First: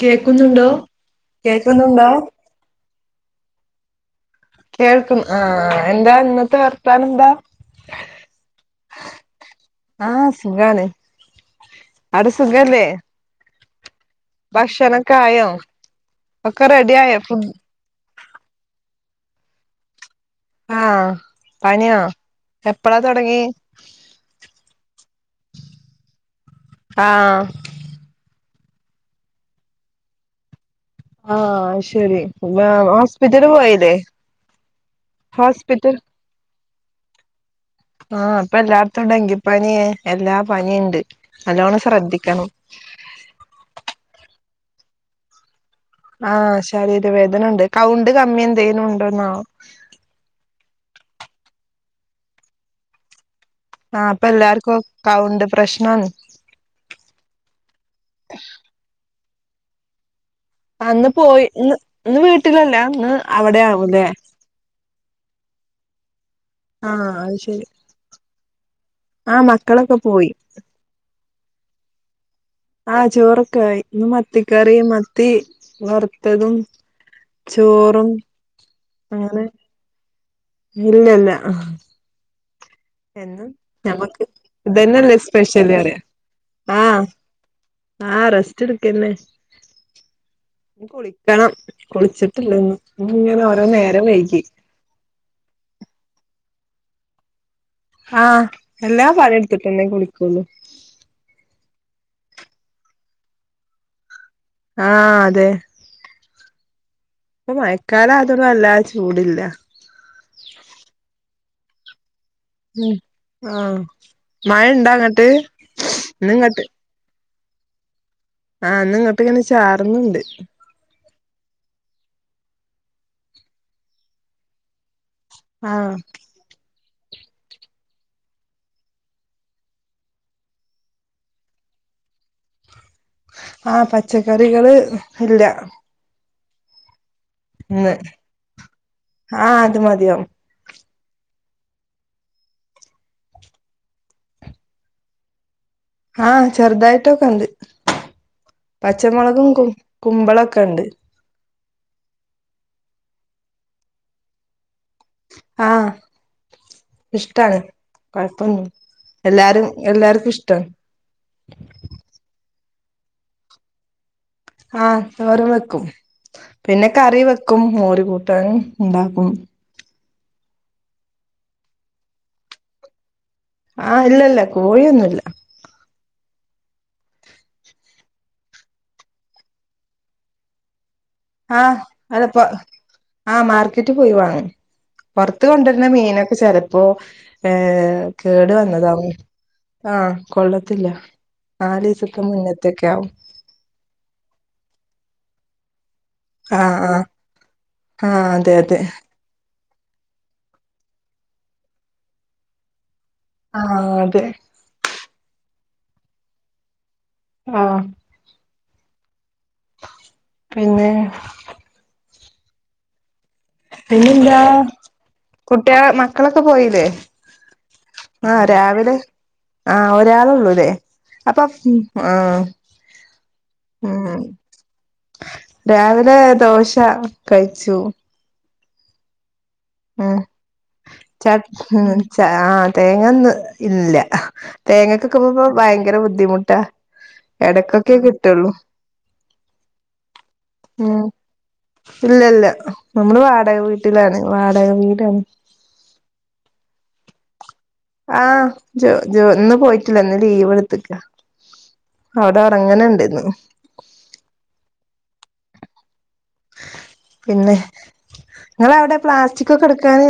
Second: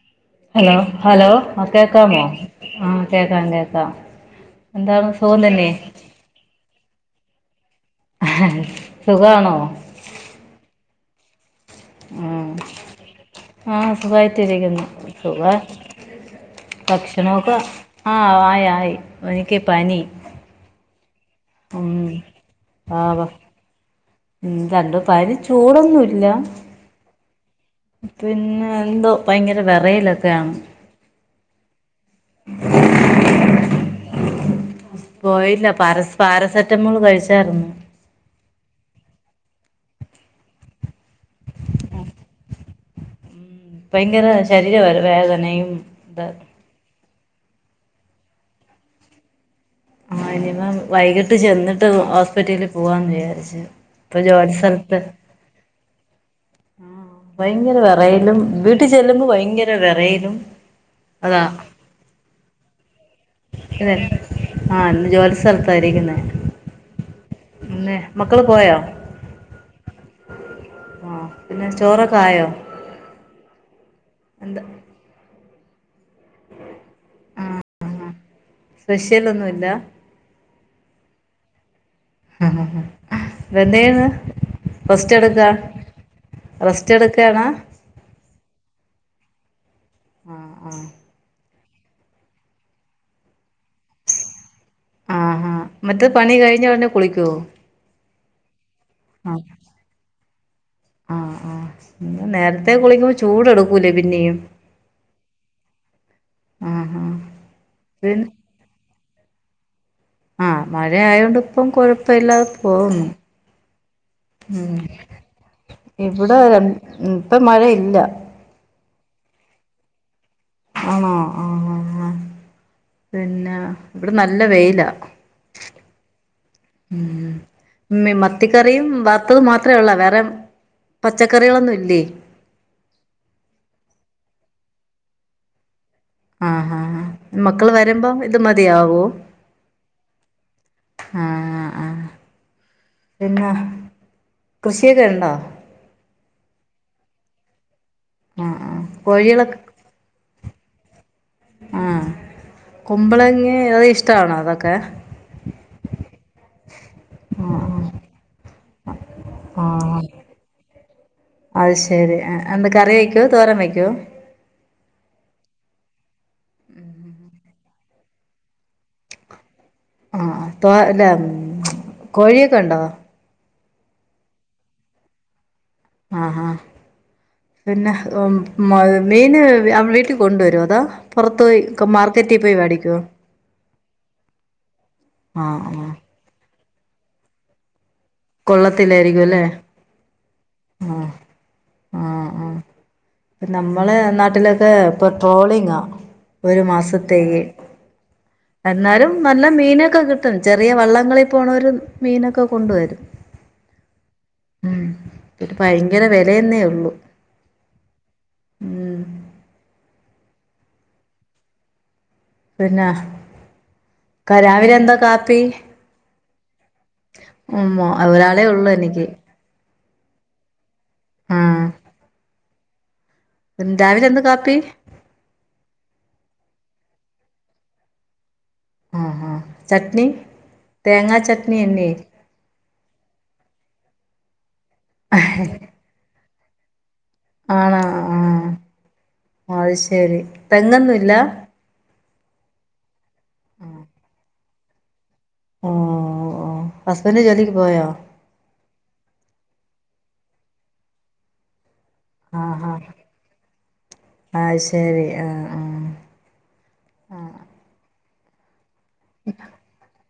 കേക്കുന്നുണ്ടോ hello hello ആ കേക്കുന്നുണ്ടോ കേക്കാമോ ആ കേക്കാം കേക്കാം എന്താണ് കേൾക്കും ആ സുഖം തന്നെ എന്താന്നത്തെ വർത്താനന്താ സുഖാണോ ആ സുഖാണ് അവിടെ ഉം സുഖല്ലേ ആ സുഖായിട്ടിരിക്കുന്നു ഭക്ഷണൊക്കെ ആയോ സുഖാ ഒക്കെ റെഡി ആയോ ഫുഡ് ഭക്ഷണൊക്കെ ആ ആയി ആയി എനിക്ക് പനി ആഹ് ഉം [unintelligible] ഉം രണ്ട് പനി ചൂടൊന്നുല്ല ആ പിന്നെ എന്തോ ഭയങ്കര വെറയലൊക്കെയാണ് ആഹ് അയ്ശെരി [unintelligible] ഹോസ്പിറ്റല് പോയില്ലേ പോയില്ല ഹോസ്പിറ്റൽ പാരസ് പാരസെറ്റമോൾ കഴിച്ചാര്ന്നു. ആഹ് ഇപ്പൊ എല്ലാട്ത്തും ഡെങ്കിപ്പനി എല്ലാ പനിണ്ട് നല്ലോണം ശ്രദ്ധിക്കണം ഭയങ്കര ശരീര വര വേദന ഈ ആ ശാരീരവേദനണ്ട് കൗണ്ട് കമ്മിന്തേലുണ്ടോന്നാവോ ആ ഇനീപ്പോ വൈകിട്ട് ചെന്നിട്ട് ഹോസ്പിറ്റൽ പോവാൻ വിചാരിച് ആ ഇപ്പൊല്ലാർക്കും കൗണ്ട് പ്രശ്നാണ് ഉം ഭയങ്കര വെറയലും വീട്ടിൽ ചെല്ലുമ്പോ ഭയങ്കര വെറയിലും ആ അന്ന് പോയി ഇന്ന് ഇന്ന് വീട്ടിലല്ല ഇന്ന് അവിടെ ആവുംല്ലേ [inaudible] ആ ഇന്ന് ജോലി സ്ഥലത്തായിരിക്കുന്നേ ആ അത്ശരി പിന്നെ മക്കള് പോയോ ആ മക്കളൊക്കെ പോയി ആ പിന്നെ ചോറൊക്കെ ആയോ ആഹ് ചോറക്കായി ഇന്ന് മത്തി എന്താ കറിം മത്തി വറ് ത്തതും ചോറും അങ്ങനെ സ്പെഷ്യലൊന്നുമില്ല ഇല്ലല്ല എന്നും എന്തെയ്യ്ന്ന് ഞമ്മക്ക് റസ്റ്റ് ഇതന്നെല്ലേ എടുക്കാ സ്പെഷല് പറിയാ ആ റസ്റ്റ് എടുക്കാണാ ആ റസ്റ്റ് എട് കെന്നെ ആ ആ ഇൻകുളിക്കണം കുളിച്ചിട്ടില്ല ഇന്നും ഇങ്ങനെ ഓരോ നേരം വൈകി ആഹാ മറ്റ് പണി കഴിഞ്ഞുടനെ കുളിക്കോ ഹാ എല്ലാം പണിട്ത്തിട്ടെന്നെ കുളിക്കുള്ളൂ ആഹ് ആഹ് നേരത്തെ കുളിക്കുമ്പോ ചൂട് എട്ക്കൂലേ പിന്നിം ആ അതെ ആ പ്പൊ മഴക്കാലായതൊണ്ട് വല്ലാ ചൂടില്ല ആ മഴയായോണ്ട്പ്പം കൊഴപ്പല്ലാതെ ഉം പോകുന്നു ആഹ് മഴ ഉം ഇണ്ടാ അങ്ങട്ട് ഇന്ന് ഇവ്ടെ രണ്ട് ഉം ഇപ്പം മഴയില്ല ആഹ് ഇന്ന് ഇങ്ങോട്ട് ഇങ്ങനെ ചാർന്ന്ണ്ട് ആണോ ആ പിന്നെ ഇവ്ടെ നല്ല വെയിലാ ആഹ് ഉം മ മത്തിക്കറിയും വറത്തത് മാത്രേ ഒള്ളോ വേറെ പച്ചക്കറികളൊന്നും ഇല്ലേ ആഹ് പച്ചക്കറികള് ഇല്ല ആഹ് ആഹ് ആഹ് മക്കള് ഇന്ന് വരുമ്പോ ഇത് മതിയാവോ ആ അത് മതിയാവും ആഹ് ആഹ് പിന്നെ കൃഷിയൊക്കെ ഒണ്ടോ ആഹ് ചെറുതായിട്ടൊക്കെണ്ട് ആഹ് ആഹ് പച്ചമൊളകും കോഴികളൊക്കെ കു കുമ്പളം ഒക്കെണ്ട് ആ കുമ്പളങ്ങ അത് ഇഷ്ടവാണോ അതൊക്കെ ആഹ് ഇഷ്ട്ടാണ് ആഹ് കൊഴപ്പൊന്നും എല്ലാരും ആഹ് എല്ലാർക്കും ഇഷ്ട്ടാണ് അത് ശെരി എന്താ കറി വെക്കോ തോരം വെക്കോ ആഹ് തോരൻ വെക്കും പിന്നെ കറി വെ ക്കും മൊര് കൂട്ടാൻ ണ്ടാക്കും ആഹ് തോ കോഴിയൊക്കെ ഒണ്ടോ ആഹ് ഇല്ല ഇല്ല കോഴിയൊന്നുല്ല ആഹ് ആഹ് പിന്നെ മ മീന് അവ വീട്ടിൽ കൊണ്ടുവരുവൊ അതോ പുറത്ത് പോയി ആഹ് അതപ്പ മാർക്കറ്റിൽ പോയി മേടിക്കുവോ ആഹ് മാർക്കറ്റി പോയി വാങ്ങും പൊറത്ത് ആഹ് കൊണ്ടുവരുന്ന ആഹ് മീനൊക്കെ ചെലപ്പോ ഏ കേട് വന്നതാവും കൊള്ളത്തില്ലായിരിക്കും അല്ലേ ആഹ് കൊള്ളത്തില്ല ആ നാലീസത്തെ ആ മുന്നത്തൊക്കെ ആവും നമ്മളെ നാട്ടിലൊക്കെ പ്പ പെട്രോളിങ്ങാ ഒരു ആഹ് ആഹ് മാസത്തേക്ക് ആഹ് അതെ അതെ എന്നാലും നല്ല മീനൊക്കെ കിട്ടും ചെറിയ വള്ളങ്ങളിൽ പോണോരും മീനൊക്കെ കൊണ്ടുവരും ആഹ് അതെ ഒരു ഭയങ്കര വിലയന്നേ ഒള്ളു ആഹ് പിന്നെ പിന്ന പിന്നെന്താ കുട്ടിക മക്കളൊക്കെ പോയില്ലേ ഉമ്മോ ഒരാളെ ഒള്ളു എനിക്ക് ആ ഒരാളെ ഒള്ളൂലെ അപ്പൊ ആഹ് ആഹ് പിന്നെ രാവിലെ ഉം എന്ത് കാപ്പി രാവിലെ ദോശ കഴിച്ചു ആഹ് ഹ് ഹ് ചട്ട്ണി ഉം ച ആഹ് തേങ്ങ ന്ന് ഇല്ലാ തേങ്ങക്ക്ക്കെ ഭയങ്കര ബുദ്ധിമുട്ടാ ആണോ എടക്കൊക്കെ ആഹ് കിട്ട്ള്ളൂ അത് ശരി ഉം തെങ്ങൊന്നുല്ല ഇല്ല ഇല്ല നമ്മള് വാടക വീട്ടിലാണ് വാടക വീടാണ് ഓ ഓ ഹസ്ബന്റ് ജോലിക്ക് പോയോ ആഹ് ജോ ജോ ഒന്ന് പോയിട്ടില്ലന്ന് ലീവ് എടുത്ത്ക്ക അവിടെ ആഹ് ഒറങ്ങ്ണ് ആഹ് ണ്ട്ഇന്ന് അത് ശരി ആഹ് ആ പിന്നെ നിങ്ങള അവിടെ പ്ലാസ്റ്റിക് ഒക്കെ എടുക്കൻ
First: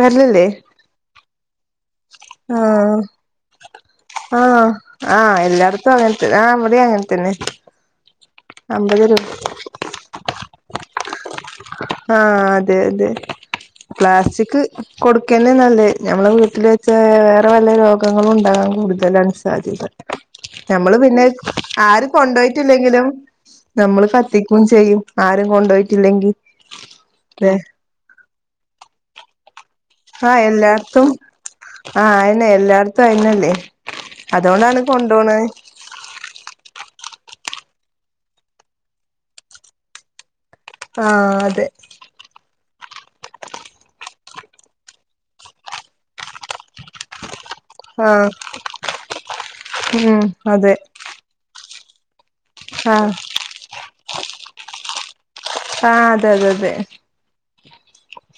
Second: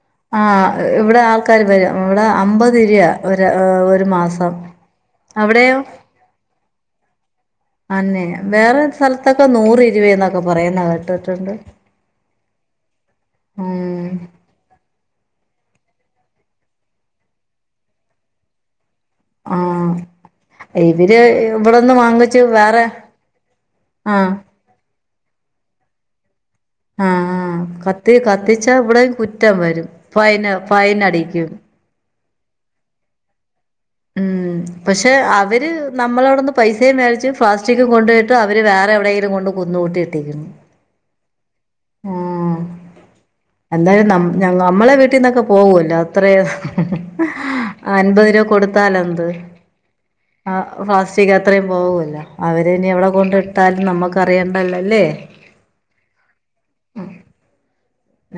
വരിലല്ലേ ആഹ് ഇവിടെ ആൾക്കാര് വരും ഇവിടെ അമ്പത് ആഹ രൂപ ഒരു ഒരു മാസം ആഹ ആഹ് അവിടെയോ എല്ലായിടത്തും അങ്ങത്ത ആ അത അങ്ങനെ തന്നെ അന്നെ വേറെ അമ്പത് രൂപ സ്ഥലത്തൊക്കെ നൂറ് ഇരുപ എന്നൊക്കെ പറയുന്ന കേട്ടിട്ടുണ്ട് ആഹ അതെ അതെ ഉം പ്ലാസ്റ്റിക് കൊടുക്കന്നെ നല്ലേ നഞമ്മളെ വീട്ടിൽ വെച്ച വേറെ വല്ല രോഗങ്ങളും ഉണ്ടാകാൻ കൂടുത ലാണ് സാധ്യത ആഹ് നമ്മള് ഇവര് പിന്നെ ഇവിടെന്ന് ആര് വാങ്ങിച്ച് വേറെ കൊണ്ടുപോയിട്ടില്ലെങ്കിലും നമ്മള് ആഹ് കത്തിക്കയും ചെയ്യും ആരും കൊണ്ടുപോയിട്ടില്ലെങ്കിൽ ആഹ ആ കത്തി കത്തിച്ച ഇവിടെയും കുറ്റം വരും ആഹ ഫൈന് ഫൈൻ എല്ലായിടത്തും അടിക്കും ആഹ അയിനെ എല്ലായിടത്തും അയിനല്ലേ ഉം പക്ഷെ അവര് നമ്മളവിടന്ന് പൈസയും മേടിച്ചു പ്ലാസ്റ്റിക്കും കൊണ്ടട്ട് അവര് വേറെ എവിടെയെങ്കിലും കൊണ്ട്ുംുന്നുകൂട്ടി ഇട്ടിരിക്കുന്നു ആ അതെ ആഹ എന്നാലും ന നമ്മളെ വീട്ടിൽന്നൊക്കെ പോകല്ലോ അത്രേ അൻപത് ആഹ് രൂപ കൊടുത്താല എന്ത് ഉം ആ അതെ ഫാസ്റ്റിക് അത്രയും പോക അവര ഇനി എവിടെ ആഹ് കൊണ്ട് ഇട്ടാലും നമ്മുക്ക് അറിയണ്ടല്ലല്ലേ അത അതെ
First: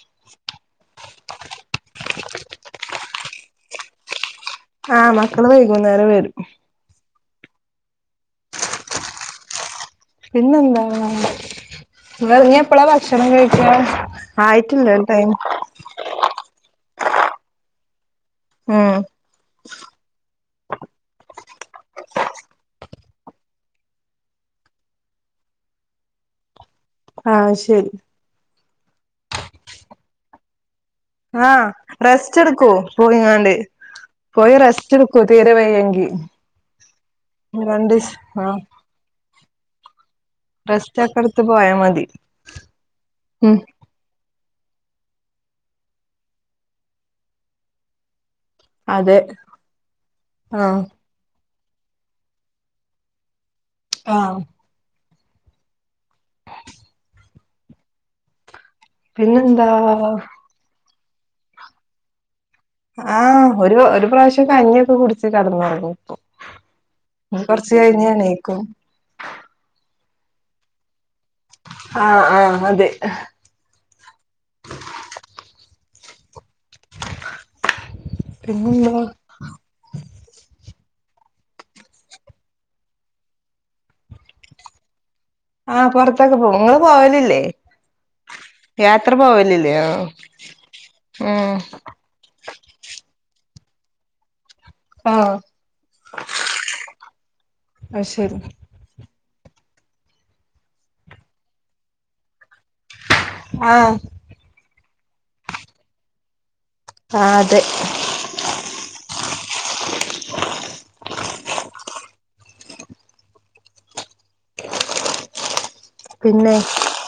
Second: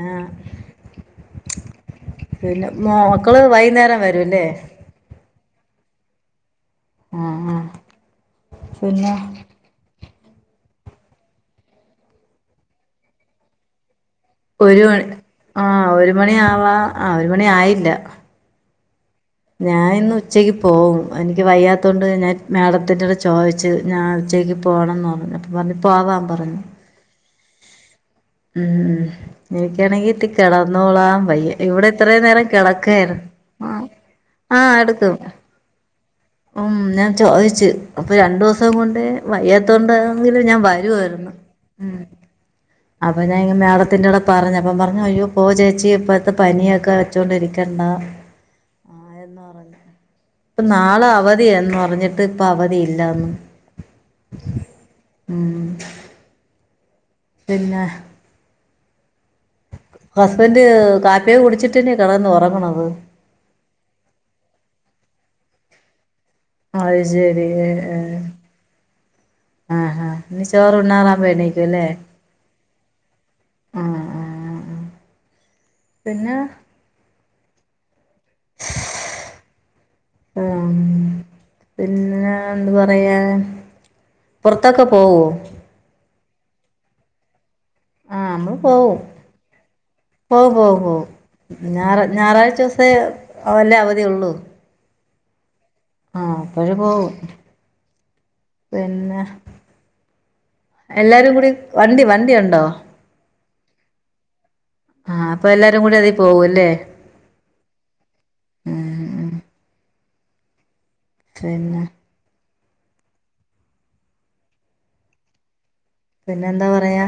ആഹ പിന്നെ മക്കള് വൈകുന്നേരം വരുംല്ലേ ആഹ മക്കള് വൈകുന്നേരം വരും ആഹ ആ പിന്ന പിന്നെന്താ ഇെറങ്ങ എപ്പഴാ ഭക്ഷണം കഴിക്കാ ഒരു ആയിട്ടില്ല മണി ടൈം ആഹ ഒരു മണി ആവാ ആ ഒരു മണി ആയില്ല ആം ഞാൻ ഇന്ന് ഉച്ചക്ക് പോകും എനിക്ക് വയ്യാത്തൊണ്ട് ഞാൻ മാേഡത്തിന്റെടെ ചോദിച്ചു ഞാൻ ഉച്ചേക്ക് പോകണംന്ന് പറഞ്ഞു അപ്പൊ പറഞ്ഞു പോവാൻ പറഞ്ഞു ആഹ ശരി ഉം എനിക്കാണെങ്കി തിക്കാടാ അന്നോളാം പയ്യ ആഹ് ഇവിടെ ഇത്ര റെസ്റ്റ് നേരം എടുക്കൂ കിടക്കായിരുന്നു പോയിങ്ങാണ്ട് പോയി ആഹ് എടുക്കും സ്ിച്ചടുക്ക തീരവ്യങ്കി ഉം ഞാൻ ചോദിച്ചു അപ്പൊ രണ്ടു ആഹ് ദിവസം കൊണ്ട് വയ്യാത്തോണ്ട ഞ വരു റെസ്റ്റ് ഒക്കെ എടുത്ത് പോയാ മതി ഉം അഞ പറഞ്ഞപ്പം പറഞ്ഞു അയ്യോ പോ ചേച്ചി ഇപ്പത്തെ പനിയൊക്കെ വെച്ചോണ്ടിരിക്കണ്ട ആ അതെ പറഞ്ഞ ഇപ്പ ആഹ് നാളെ അവ ന്ന് പറഞ്ഞിട്ട് ഇപ്പൊ അവധി ഇല്ലന്ന് ആഹ ഉ പിന്ന പിന്നെന്താ കാപ്പിയെ കുടിച്ചിട്ട്ന്ന കടന്നന്ന്റ ആഹ ഒരു ഒരു പ്രാവശ്യംൊക്കെ അഞ്ഞിയൊക്കെ കുടിച്ച് കടന്നുരുന്നു ഇപ്പ അത് ശരി എണീക്കും ആഹ ഇ ചോറ് ഉണ്ണറ വേണേക്കുംല്ലേ ആഹ് ആഹ് അതെ ആ ആ പിന്നെ എങ്ങുംണ്ടോ ഉം പിന്നെ എന്താ പറയാ പുറത്തൊക്കെ പോവോ ആഹ പുറത്തൊക്കെ പോും നിങ്ങള്ൾ പോവലല്ലേ ആഹ നമ്മള് പോക ആഹ് പോ പോ പോ ഉം ഞായറ ഞായറാഴ്ച ദിവസേ വല്ലേ അവധിയള്ളു ആഹ ആഹ അപ്പോഴ പോകും അത് ശരി പിന്നെ എല്ലാരും കൂടി വണ്ടി വണ്ടി ഉണ്ടോ ആഹ ആഹ് അപ്പൊ എല്ലാരും കൂടി അതി പോകുംല്ലേ അ അതെ പിന്ന പിന്നെ എന്താ പറയാ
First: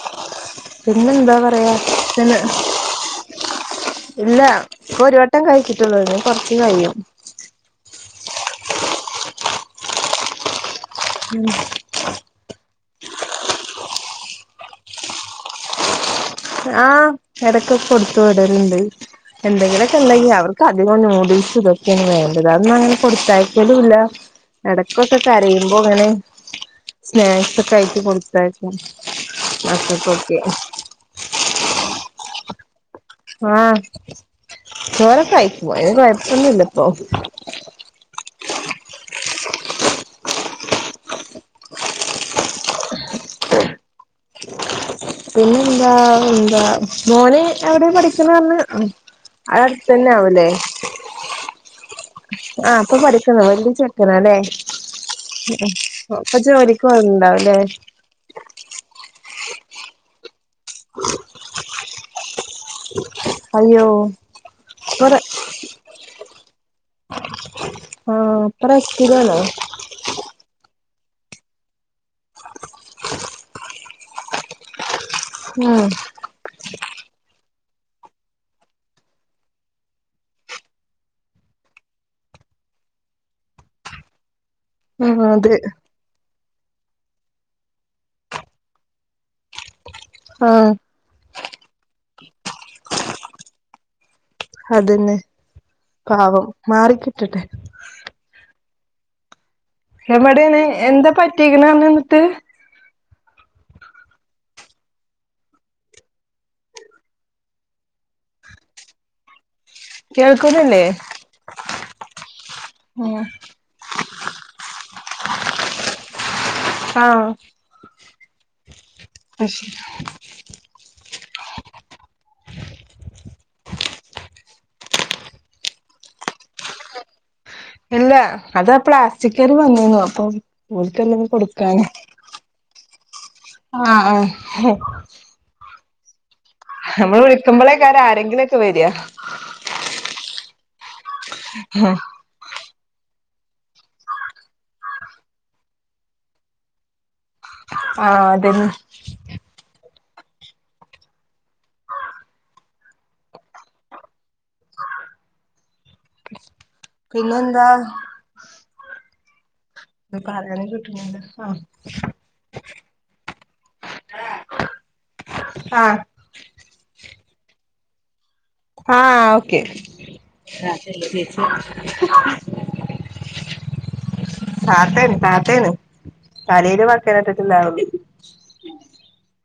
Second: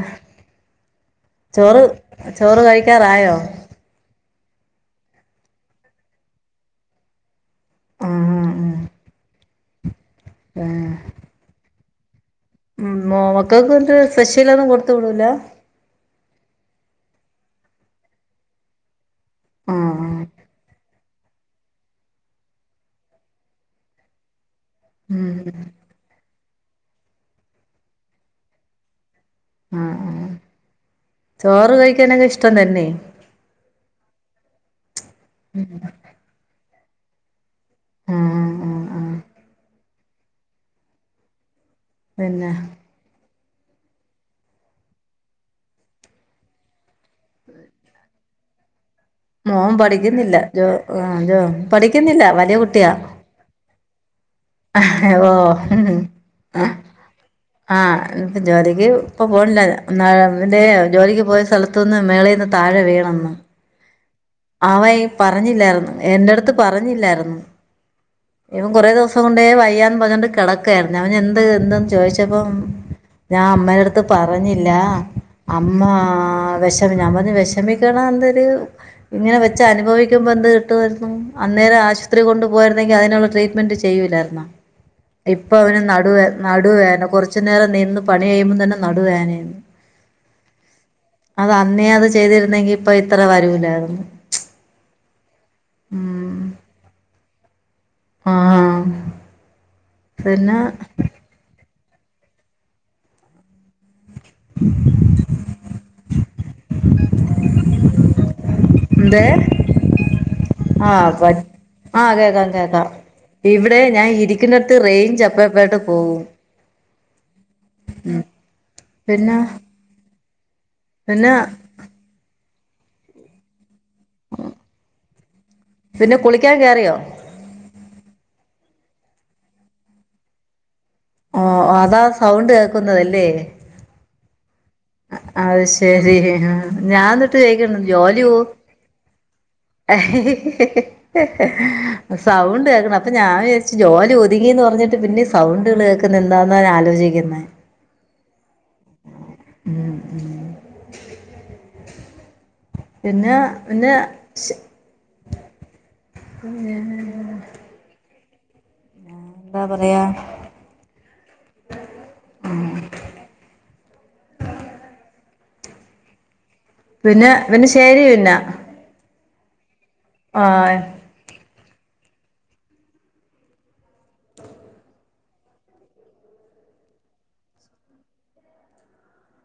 പിന്നെന്താ പറയാ ചോറ് പിന്നെ ചോറ് കഴിക്കാറായോ ഇല്ല ഒരു വട്ടം കഴിച്ചിട്ടുള്ളൂകൊറച്ച് കഴിയും ആഹ ആഹ് ആഹ ആഹ ഉം [unintelligible] ആഹ് ഇടക്കൊക്കെ കൊടുത്തു വിടലുണ്ട് എന്തെങ്കിലൊക്കെ ആഹ് ഉണ്ടെങ്കിൽ അവർക്ക് അധികോം നൂ ഡിൽസും ഇതൊക്കെയാണ് വേണ്ടത് അന്നും അങ്ങനെ കൊടുത്തയാക്കലും ഇല്ല ആഹ് ഇടക്കൊക്കെ ഉം കരയുമ്പോ അങ്ങനെ സ്നാക്സ് ഒക്കെ ആയിട്ടി കൊടുത്തയക്കും ആഹ് ആഹ് നസപ്പൊക്കെ ചോറ് കഴിക്കാനൊക്കെ ഇഷ്ടം തന്നെ ആ ചോറൊക്കെ കഴിക്കും കൊഴപ്പം ഒന്നൂല്യായിപ്പോ ആഹ് ആഹ് ആഹ് പിന്നെ പിന്നെ എന്താ എന്താ മോന് അവിടെ പഠിക്കണ പറഞ്ഞ അടെ മോൻ അടുത്ത് തന്നെ പഠിക്കുന്നില്ല ആാവല്ലേ ജോ ആഹ് ജോ പഠിക്കുന്നില്ല ആഹ അപ്പൊ പഠിക്കുന്നു വല്ല്യ ചെ ഓ ആ ഇപ്പൊ ജോലിക്ക് [unintelligible] പോവുന്നുണ്ടാവുല്ലേ അപ്പ പോകണില്ലാ എറെ ജോലിക്ക് പോയ സ്ഥലത്തുന്ന് മേളേൽ നിന്ന് താഴെ വീണം അയ്യോ അവന് ഇപ്പൊ റെ പറഞ്ഞില്ലായിരുന്നു എന്റെ അടുത്ത് പറഞ്ഞില്ലായിരുന്നു ആഹ് ഇപ്പൊ ഇപ്പം കുറെേ ദിവസം റെസ്റ്റിലാണോ കൊണ്ട് വയ്യാന്ന് പറഞ്ഞണ്ട് കിട അവൻ എന്ത് എന്തന്ന് ചോയിച്ചപ്പം ഞാൻ അമ്മേനടുത്ത് പറഞ്ഞില്ല ഉം അമ്മ വിഷമി ഞാൻ പറഞ്ഞ വിഷമിക്കണ എന്തരു ഇങ്ങനെ വെച്ച അനുഭവിക്കുമോൾ എന്ത് കിട്ടമായിയിരുന്നു അന്നേര ആശുപത്രി കൊണ്ട് പോയിരുന്നെങ്ക അതിനുള്ള ട്രീറ്റ്മെന്റ് ചെയ്യല്ല ഉം ഇപ്പൊ അതെ അവന് നടുവ നടുവേന കുറച്ചു നേരം നിന്ന് പണി കഴുമ്പോം തന്നെ നടുവേനായിരുന്നു ആഹ് അത് അന്നേ അത് ചെയ്തിരുന്നെങ്കി ഇപ്പൊ ഇത്ര വരൂലായിരുന്നു അതന്നെ ഉം പാവം മാറിക്കിട്ടട്ടെ ആ [unintelligible] പിന്നെ എമ്മടനെ എന്താ പറ്റക്കണ പറഞ്ഞ് ന്നിട്ട് [unintelligible] ന്തെ കേൾക്ക ആഹ് പ ആഹ അതെ അതെ ഉം ഇവിടെ ഞാൻ ഇരിക്കുന്നടുത്ത് റേഞ്ച് അപ്പ അപ്പട്ട് പോവും ആഹ് പിന്നെ [unintelligible] പിന്നെ പിന്നെ കുളിക്കാൻ കേയറിയോ ഇല്ല അതാ പ്ലാസ്റ്റിക്കര് വന്നിന്നു അപ്പോ ഓ അതാ സൗണ്ട് കേൾക്കുന്നതല്ലേ? ആഹ ആഹ ചേരി ഞാൻ എന്നിട്ട് ചോയ്ക്കാണ് ജോലി കോ ആരെങ്കിലൊക്കെ വരിക സൗണ്ട് കേ അപ്പൊ ഞാൻ വിചരിച്ച് ജോലി അപ്പോ ഞാൻ വിചാരിച്ചു ജോലി ഒതുങ്ങിന്ന് പറഞ്ഞിട്ട് പിന്നെ സൗണ്ടുകൾ കേക്ക എന്താന്ന ഞാൻ ആലോചിക്കുന്നെ ആഹ അതന്നെ ഉ ഉ പിന്നെ പിന്നെ ശ് പിന്ന പിന്നെന്താ ആ പറയാൻ കിട്ട്ണില്ല ആ ആഹ പിന്നെ പിന്നെ ശരി പിന്നെ ആഹ ഓക്കെ ആഹ് [unintelligible] താത്തേണ് താത്തേണ് തലയില് മക്കന ഇട്ടിട്ടില്ല ഉള്ളു [unintelligible]